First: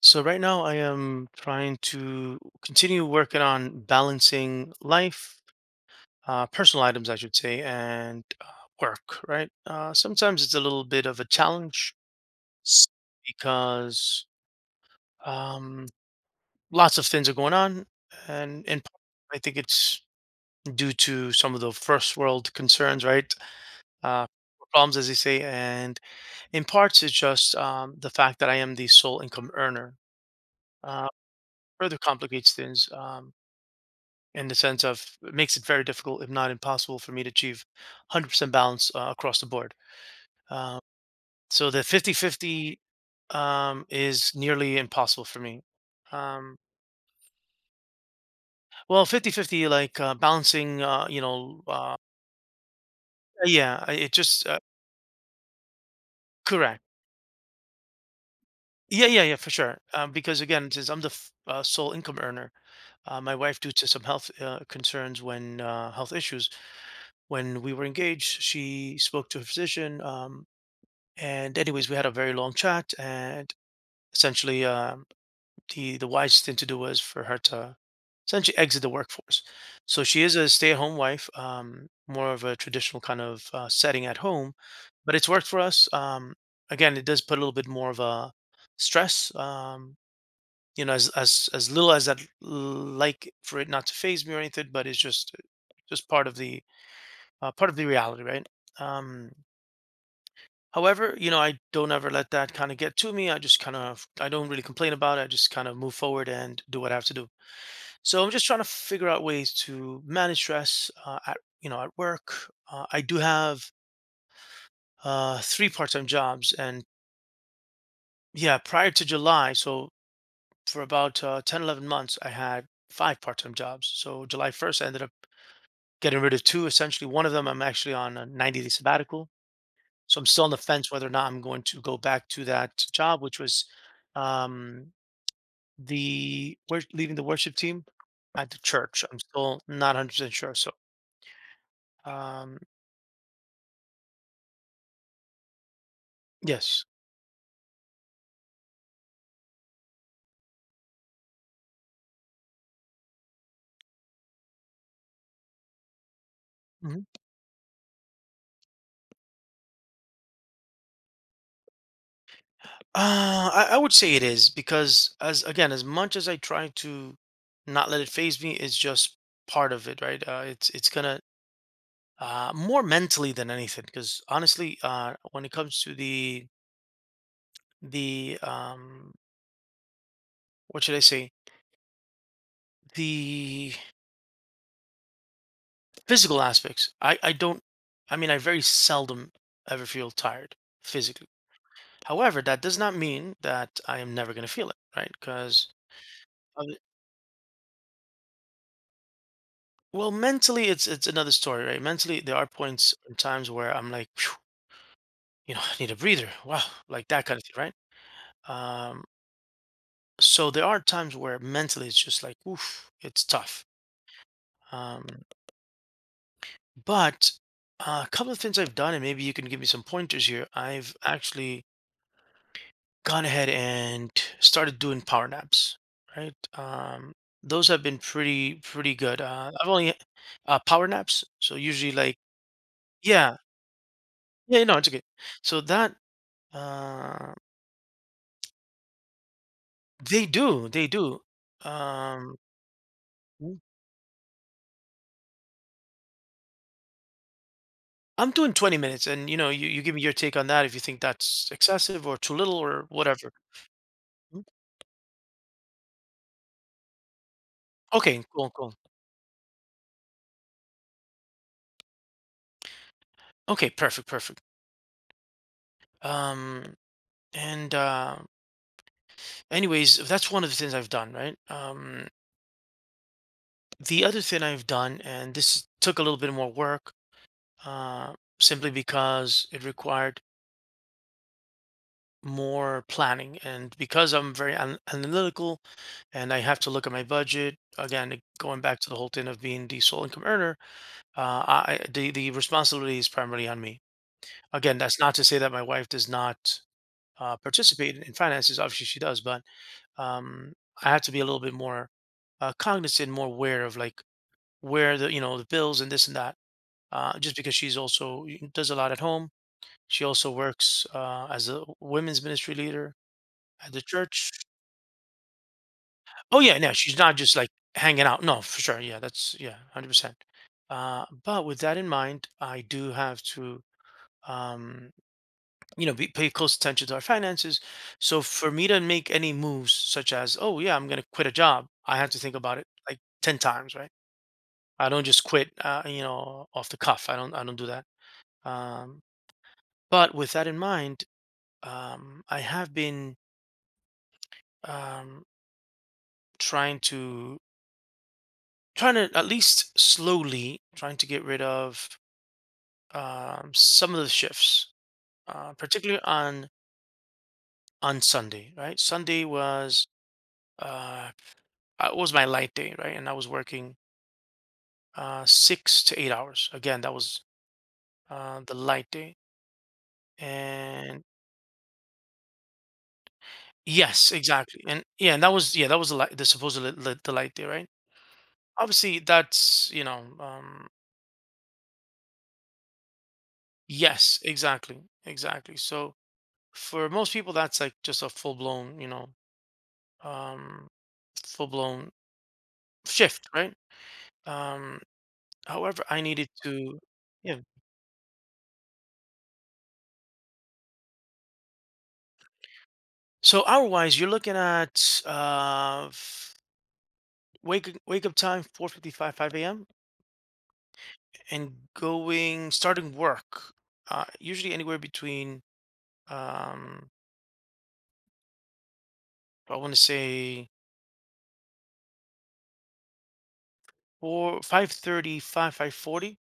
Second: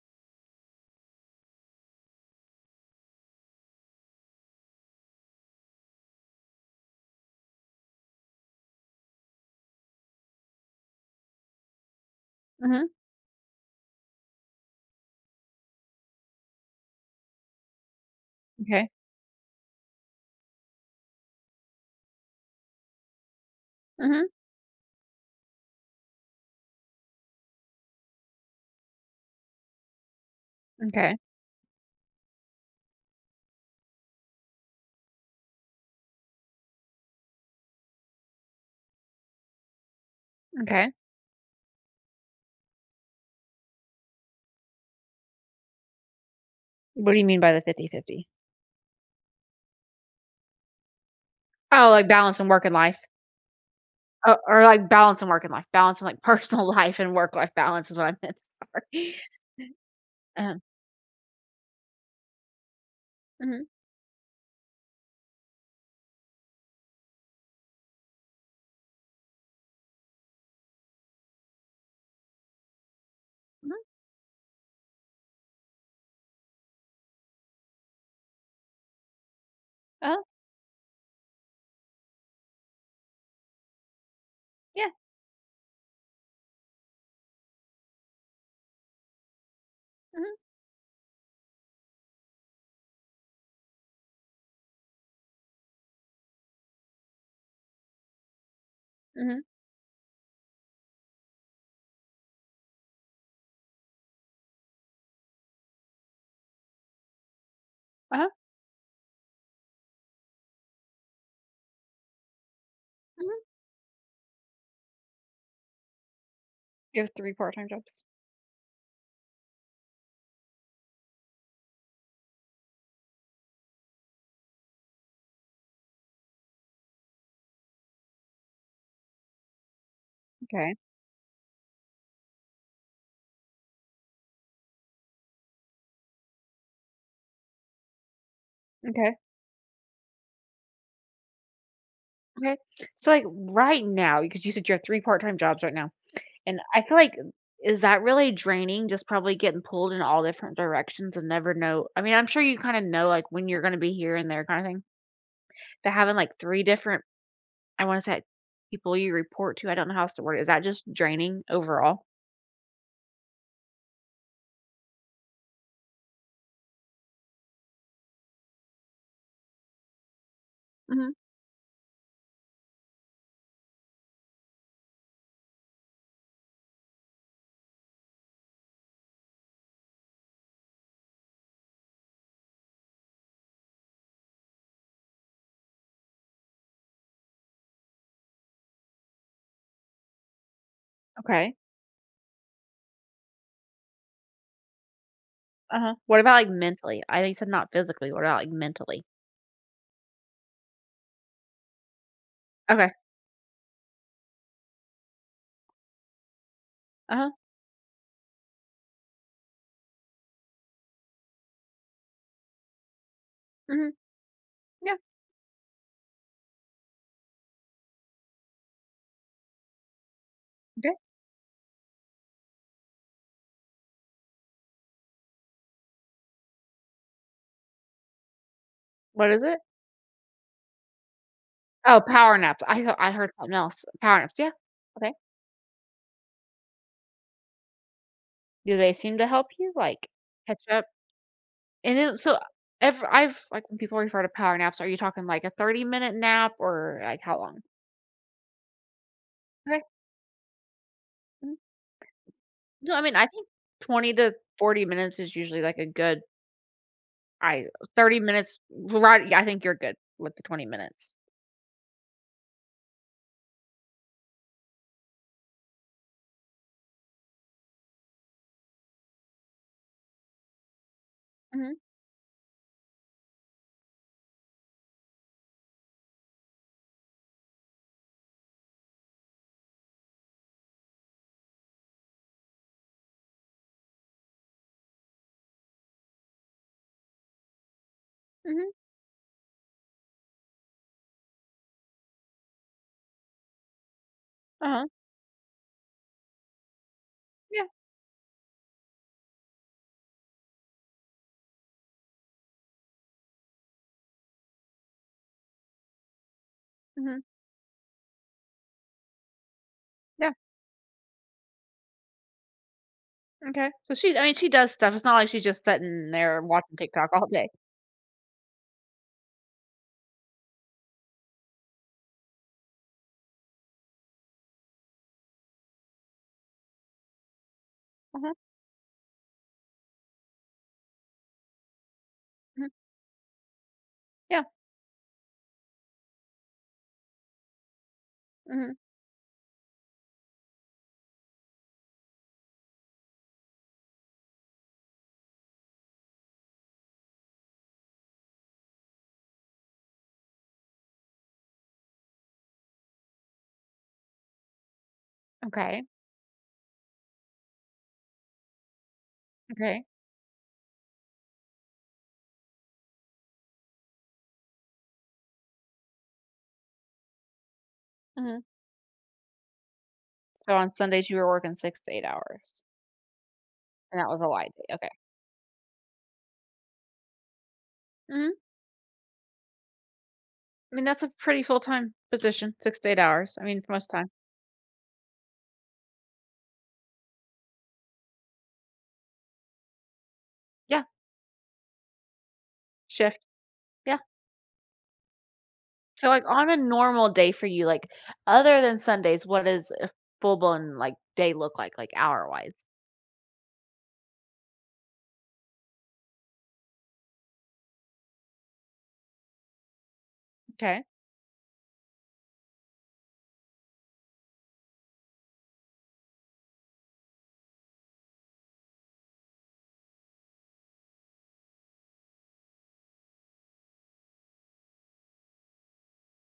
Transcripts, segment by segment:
So right now I am trying to continue working on balancing life, personal items, I should say, and work, right? Sometimes it's a little bit of a challenge Mhm. S- because um, lots of things are going on. And in Okay. part, I think it's due to some of the first world concerns, right? Uh, Mhm. problems, as they say. And in parts, it's just the fact that I am the sole income earner uh, Okay. further complicates things. In the sense of it makes it very difficult, if not impossible, for me to achieve 100% balance across the board. Uh, Okay. so the 50/50 is nearly impossible for me. Um, What do you mean by the fifty-fifty? well, 50/50, like balancing, Oh, like balance and work and life. yeah, it Oh, just, or like balance and work and life. Balance and like personal correct. life and work life balance is what I meant. Yeah, Sorry. yeah, yeah, for sure. Because Um, again, since I'm the sole income earner, my wife, mhm. due to some health concerns, when health issues, when we were engaged, she spoke to a physician. And anyways, we had a very long chat, and Mhm. essentially, the wisest thing to do was for her to essentially exit the workforce. So Uh-huh. she is a stay-at-home wife, more of a traditional kind of setting at home, Yeah. but it's worked for us. Again, it does put a little bit more of a stress. Um, Mhm. you know, as as as little as I'd like for it not to phase me or anything, but it's just part of the reality, right? Um, Mhm. However, I don't ever let that kinda get to me. I just kind of I don't really complain about it. I just kind of move forward and do what I have to do. So Uh-huh. I'm just trying to figure out ways to manage stress, at work. I do Mhm. have, 3 part-time jobs, and You have three part-time jobs. yeah, prior to July, so for about, 10, 11 months, I had 5 part-time jobs. So July 1st, I ended up getting rid of 2, essentially. One of them, I'm actually on a 90-day sabbatical. So I'm still on the Okay. fence whether or not I'm going to go back to that job, which was um, leaving the worship team at the church. Okay. I'm still not 100% sure. Okay. um, So, like, right now, because you said you have three part-time jobs right now, and I yes. feel like, is that really draining? Just probably getting pulled in all different directions and never know, I mean, I'm sure you kinda know, like, when you're gonna be here and there, kinda thing? But having, like, three different, Mhm. I wanna say, people you report to. I don't know how else to word it. Is that just draining overall? I would say it is because, as again, as much as I try to not let it phase me, it's just part of it, right? It's Mhm. gonna, more mentally than anything, because honestly, when it comes to the, what should I say, the physical aspects. I don't, I mean, I very seldom ever feel tired physically. Okay. However, that does not mean that I am never going to feel it, right? Because, Uh-huh. What about, like, mentally? I know you said not physically. What about, like, mentally? well, mentally, it's another story, right? Mentally, there are Okay. points and times where I'm like, "Phew, you know, I need a breather. Wow," like that Uh-huh. kind of thing, right? Um, so there are times where mentally it's just like, oof, it's tough. Mhm. Yeah. Um, but a couple of things I've done, and maybe you can give me some pointers here. Okay. I've actually gone ahead and started doing power naps. Right, those have been pretty good. What is Uh, it? I've only, power naps, so usually Oh, like, power naps. I thought I heard yeah, something else. Power naps. Yeah. yeah, no, it's okay. Okay. So that uh, Do they seem to help you, like, they catch do, up? they do. And then, Um, so every I've, Mm. like, when people refer to power naps, are you talking, like, a 30-minute nap or, like, how long? I'm doing 20 minutes, and you Okay. give me your take on that if you think that's Mhm. excessive or too little or No, I mean, I whatever. think 20 to Mm. 40 minutes is usually, like, a good I 30 Okay, cool, minutes, cool. right? Yeah, I think you're good with the 20 minutes. Okay, perfect, perfect. Um, and anyways, that's one of the things I've done, right? Mhm. The other thing I've done, and this took a little bit more work, uh, simply because it required more planning, and because I'm very analytical, and I have to look at my budget. Again, going Mhm. back to the whole thing of being the sole income earner, the responsibility is primarily on me. Again, Uh-huh. that's not to say that my wife does not Yeah. participate in finances. Obviously, she does, but um, I have to be a little bit more cognizant, more aware of, like, where the you know the bills and this and that, Mhm. just because she's also does a lot at home. She Yeah. also works as a women's ministry leader Okay. at the So she I church. mean, she does stuff. It's not like she's just sitting Oh there yeah, no, watching she's TikTok not all just day. like hanging out. No, for sure. Yeah, that's, yeah, 100%. But with that in mind, I do have to um, pay close attention to our finances. So Uh-huh. for me to make any moves, such as, oh yeah, I'm going to quit a job, I have to think about it Mhm. like 10 times, right? Yeah. I don't just quit, off the cuff. I don't. I don't do that. Mhm. Um, but with that in mind, I have been, um, trying to trying to at least slowly trying to get rid of, some of the shifts, Okay. particularly on Sunday. Right, Sunday Okay. was, uh, my light day, right, and I was working 6 to 8 hours. Again, that was Mhm. the light day, So on and, Sundays, you were working 6 to 8 hours, and that yes, was a light exactly, day, and, okay. yeah, and that was, yeah, that was the light, the supposed the light day, right? Mhm. Obviously, that's. Um, I mean, that's a pretty full-time position, 6 to 8 hours, I mean, for most time. Yes, exactly. Exactly. So for most people, that's like just a full-blown, you know, um Yeah. full-blown Shift. shift, right? Yeah. Um however, I So, like, needed on a to, normal day yeah. for you, like, other than Sundays, what does a full-blown, like, day look like, hour-wise? So hour-wise, you're looking at, wake up time 4:55, 5 a.m., Okay. and going, starting work, usually anywhere between, um I want to say, 4, 5:35, 5:40,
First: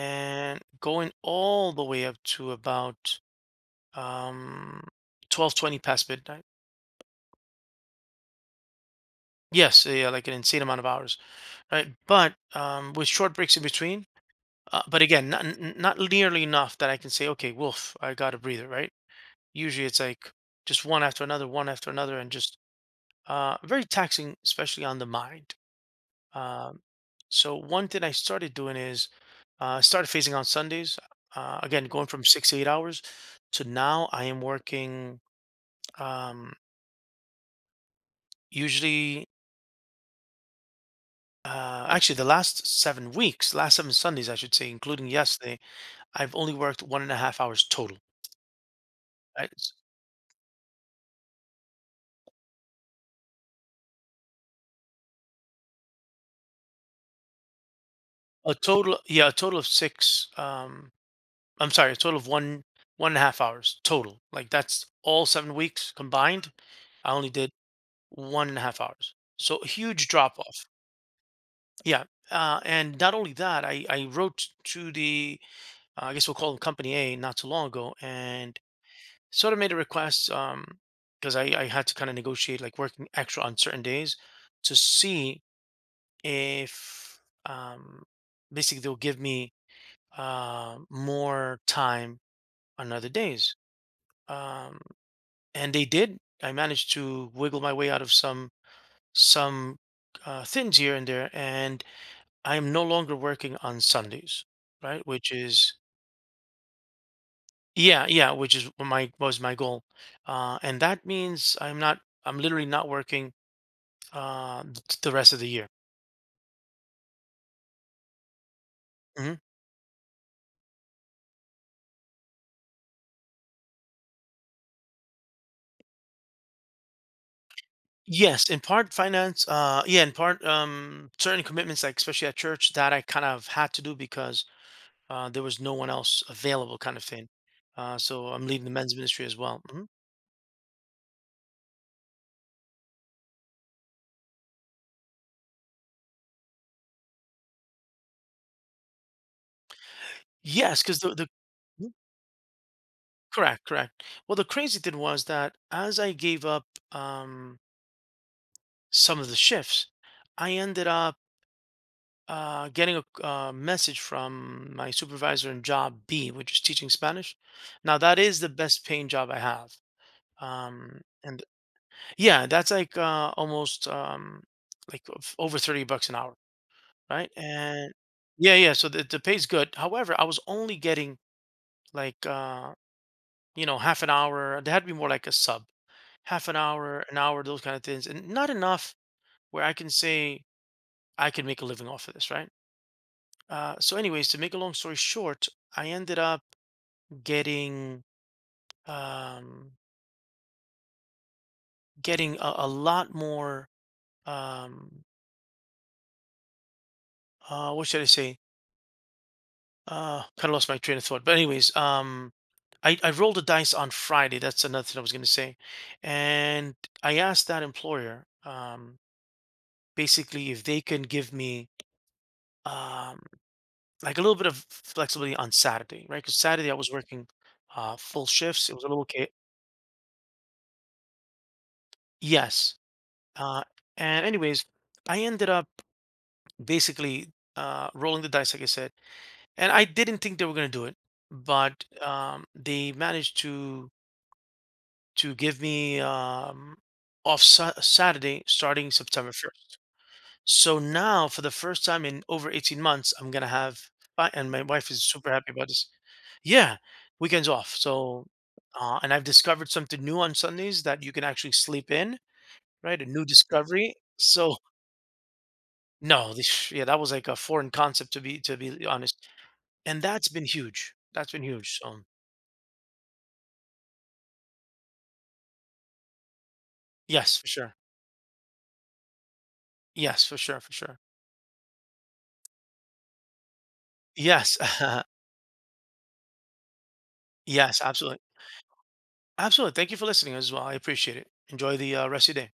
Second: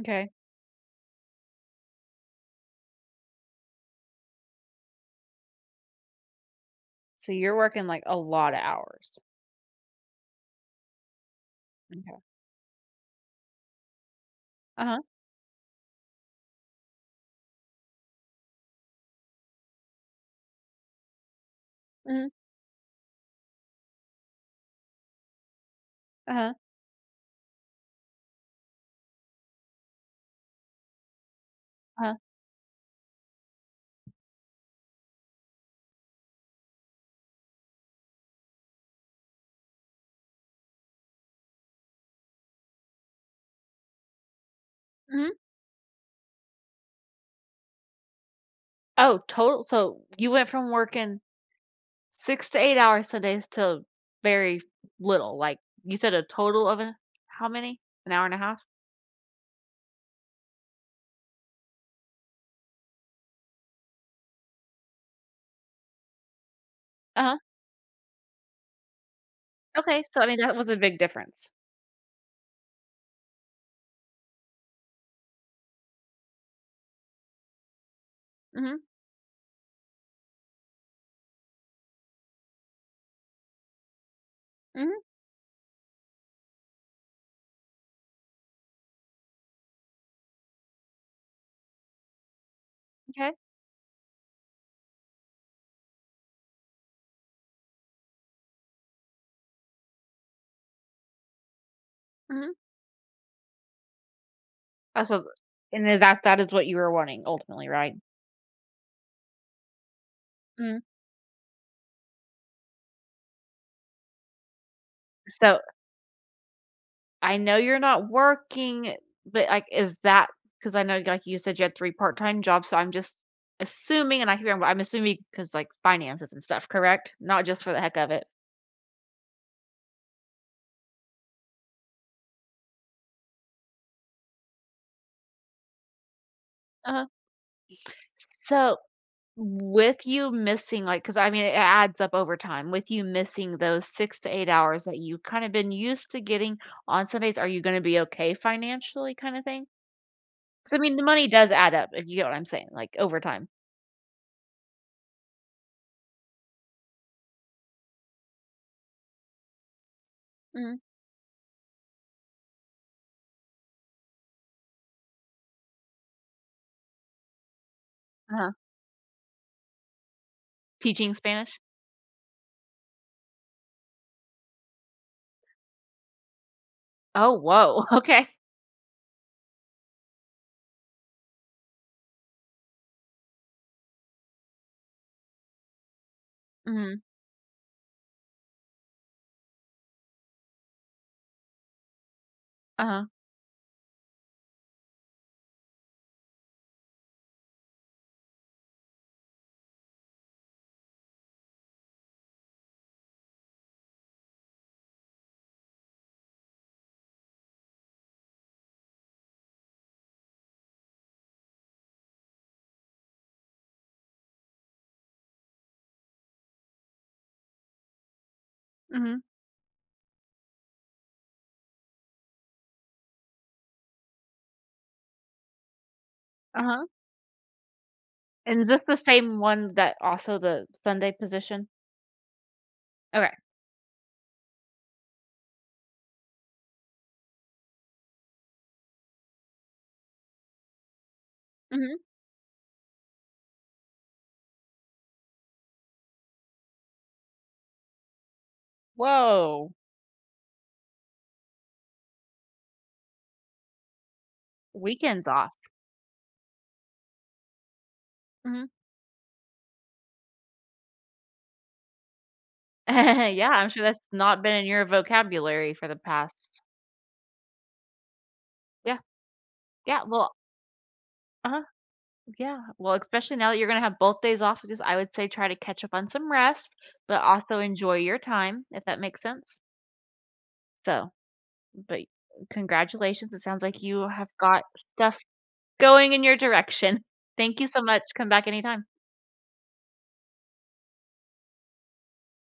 Okay. going all the way up to about, um 12:20 past midnight. So you're working, like, a lot of hours. Yes, yeah, like an insane amount of hours, right? Okay. But, with short breaks in between, but Uh-huh. again, not not nearly enough that I can say, okay, wolf, I got a breather, right? Usually it's like just one after another, Mhm. and just very taxing, especially on the mind. Uh-huh. Um so one thing I started doing is, I started phasing on Sundays. Again, going Uh-huh. from 6 to 8 hours to now, I am working, um usually, actually, the last 7 weeks, last seven Sundays, I should say, including Mhm. yesterday, I've only worked 1.5 hours total. Oh, Right? total, so you went from working 6 to 8 hours Sundays to very little, like, you said a total of an how many? An hour and a A half? total, yeah, a total of six. I'm sorry, a total of one and a half hours total. Like that's all 7 weeks combined. I only Uh-huh. did 1.5 hours. So a Okay, huge so, I mean, drop that off. was a big difference. Yeah. And not only that, I wrote to I guess we'll call them, Company A, not too long ago. And Mhm. sort of made a request, because I had to kind of negotiate, like working extra on certain days to Mhm. see if, um basically, they'll give me more time on other Okay. days, um and they did. I managed to wiggle my way out of some, some things here and there, and Mhm. I'm no longer working on Sundays, Oh, right, so, which is, and then that is what you were wanting ultimately, right? yeah, yeah, which is what my was my goal. And Mm. that means I'm not, I'm literally not working the rest of the So, year. I know you're not working, Hmm. but, like, is that because I know, like you said, you had three part-time jobs, so I'm just assuming, and I'm assuming because, like, finances and stuff, correct? Not just for the heck of it. Yes, in part finance. Yeah, in part, certain commitments, like especially at church, that I kind of had to do because, there was no one else available, kind of Uh-huh. thing. So I'm leaving the So, men's ministry as well. Mhm. with you missing, like, because, I mean, it adds up over time. With you missing those 6 to 8 hours that you've kinda been used to getting on Sundays, are you gonna be okay financially, kinda thing? Because, I Yes, mean, because the money the does add up, Mhm. if you get what I'm saying, like, over time. Correct, correct. Well, the crazy thing was that as I gave up, um, some of the shifts, I Mm. ended up, getting a, message from my supervisor in job B, which is teaching Spanish. Now that is the Uh-huh. best paying job I have. Um, Teaching and Spanish? yeah, that's like, almost, like, over $30 an hour, right? Oh, whoa. And Okay. yeah, yeah. So the pay's good. However, I was only getting like, half an hour. They had to be more like a sub, half Mhm. an hour, those kind of things, and not enough where I can say I can make a living off of this, right? Uh-huh. So, anyways, to make a long story short, I ended up getting, um, getting a, lot more. Um, what should I say? Kind of lost my train of thought. But anyways, I rolled the dice on Friday. That's another thing I was going to say, and I asked that employer, Mhm. basically if they can give me, um, like a little bit of flexibility on Saturday, right? Because Saturday I Uh-huh. was working full And is shifts. It this was a the little, okay. same one that also the Sunday position? Yes. Okay. Uh, and anyways, I ended up basically, rolling the dice, like I said, and I didn't think they were going to do it, but, Mhm. They managed to give me, off, Saturday, starting September Whoa. first. So now, for the first time in over 18 months, I'm gonna have, and my wife is Weekends super off. happy about this. Yeah, weekends off. So, Mhm. And I've discovered something new on Sundays, that you can actually sleep in, right? A new Yeah, I'm sure discovery. that's not been So, in your vocabulary for the no, past. this, yeah, that was like a foreign concept, to be Yeah. honest, and Yeah, that's well. been huge. That's been Uh-huh. huge. So, Yeah, well, especially now that you're gonna have both days off, just I would say, try to catch up on some rest, but yes, for also sure. enjoy your time, if that makes sense? Yes, for sure, for sure. So, but congratulations, it sounds like you have Yes, got stuff going in your direction. Thank you yes, so much. absolutely, Come back anytime. absolutely. Thank you for listening as well. I appreciate it. Enjoy the rest of your day.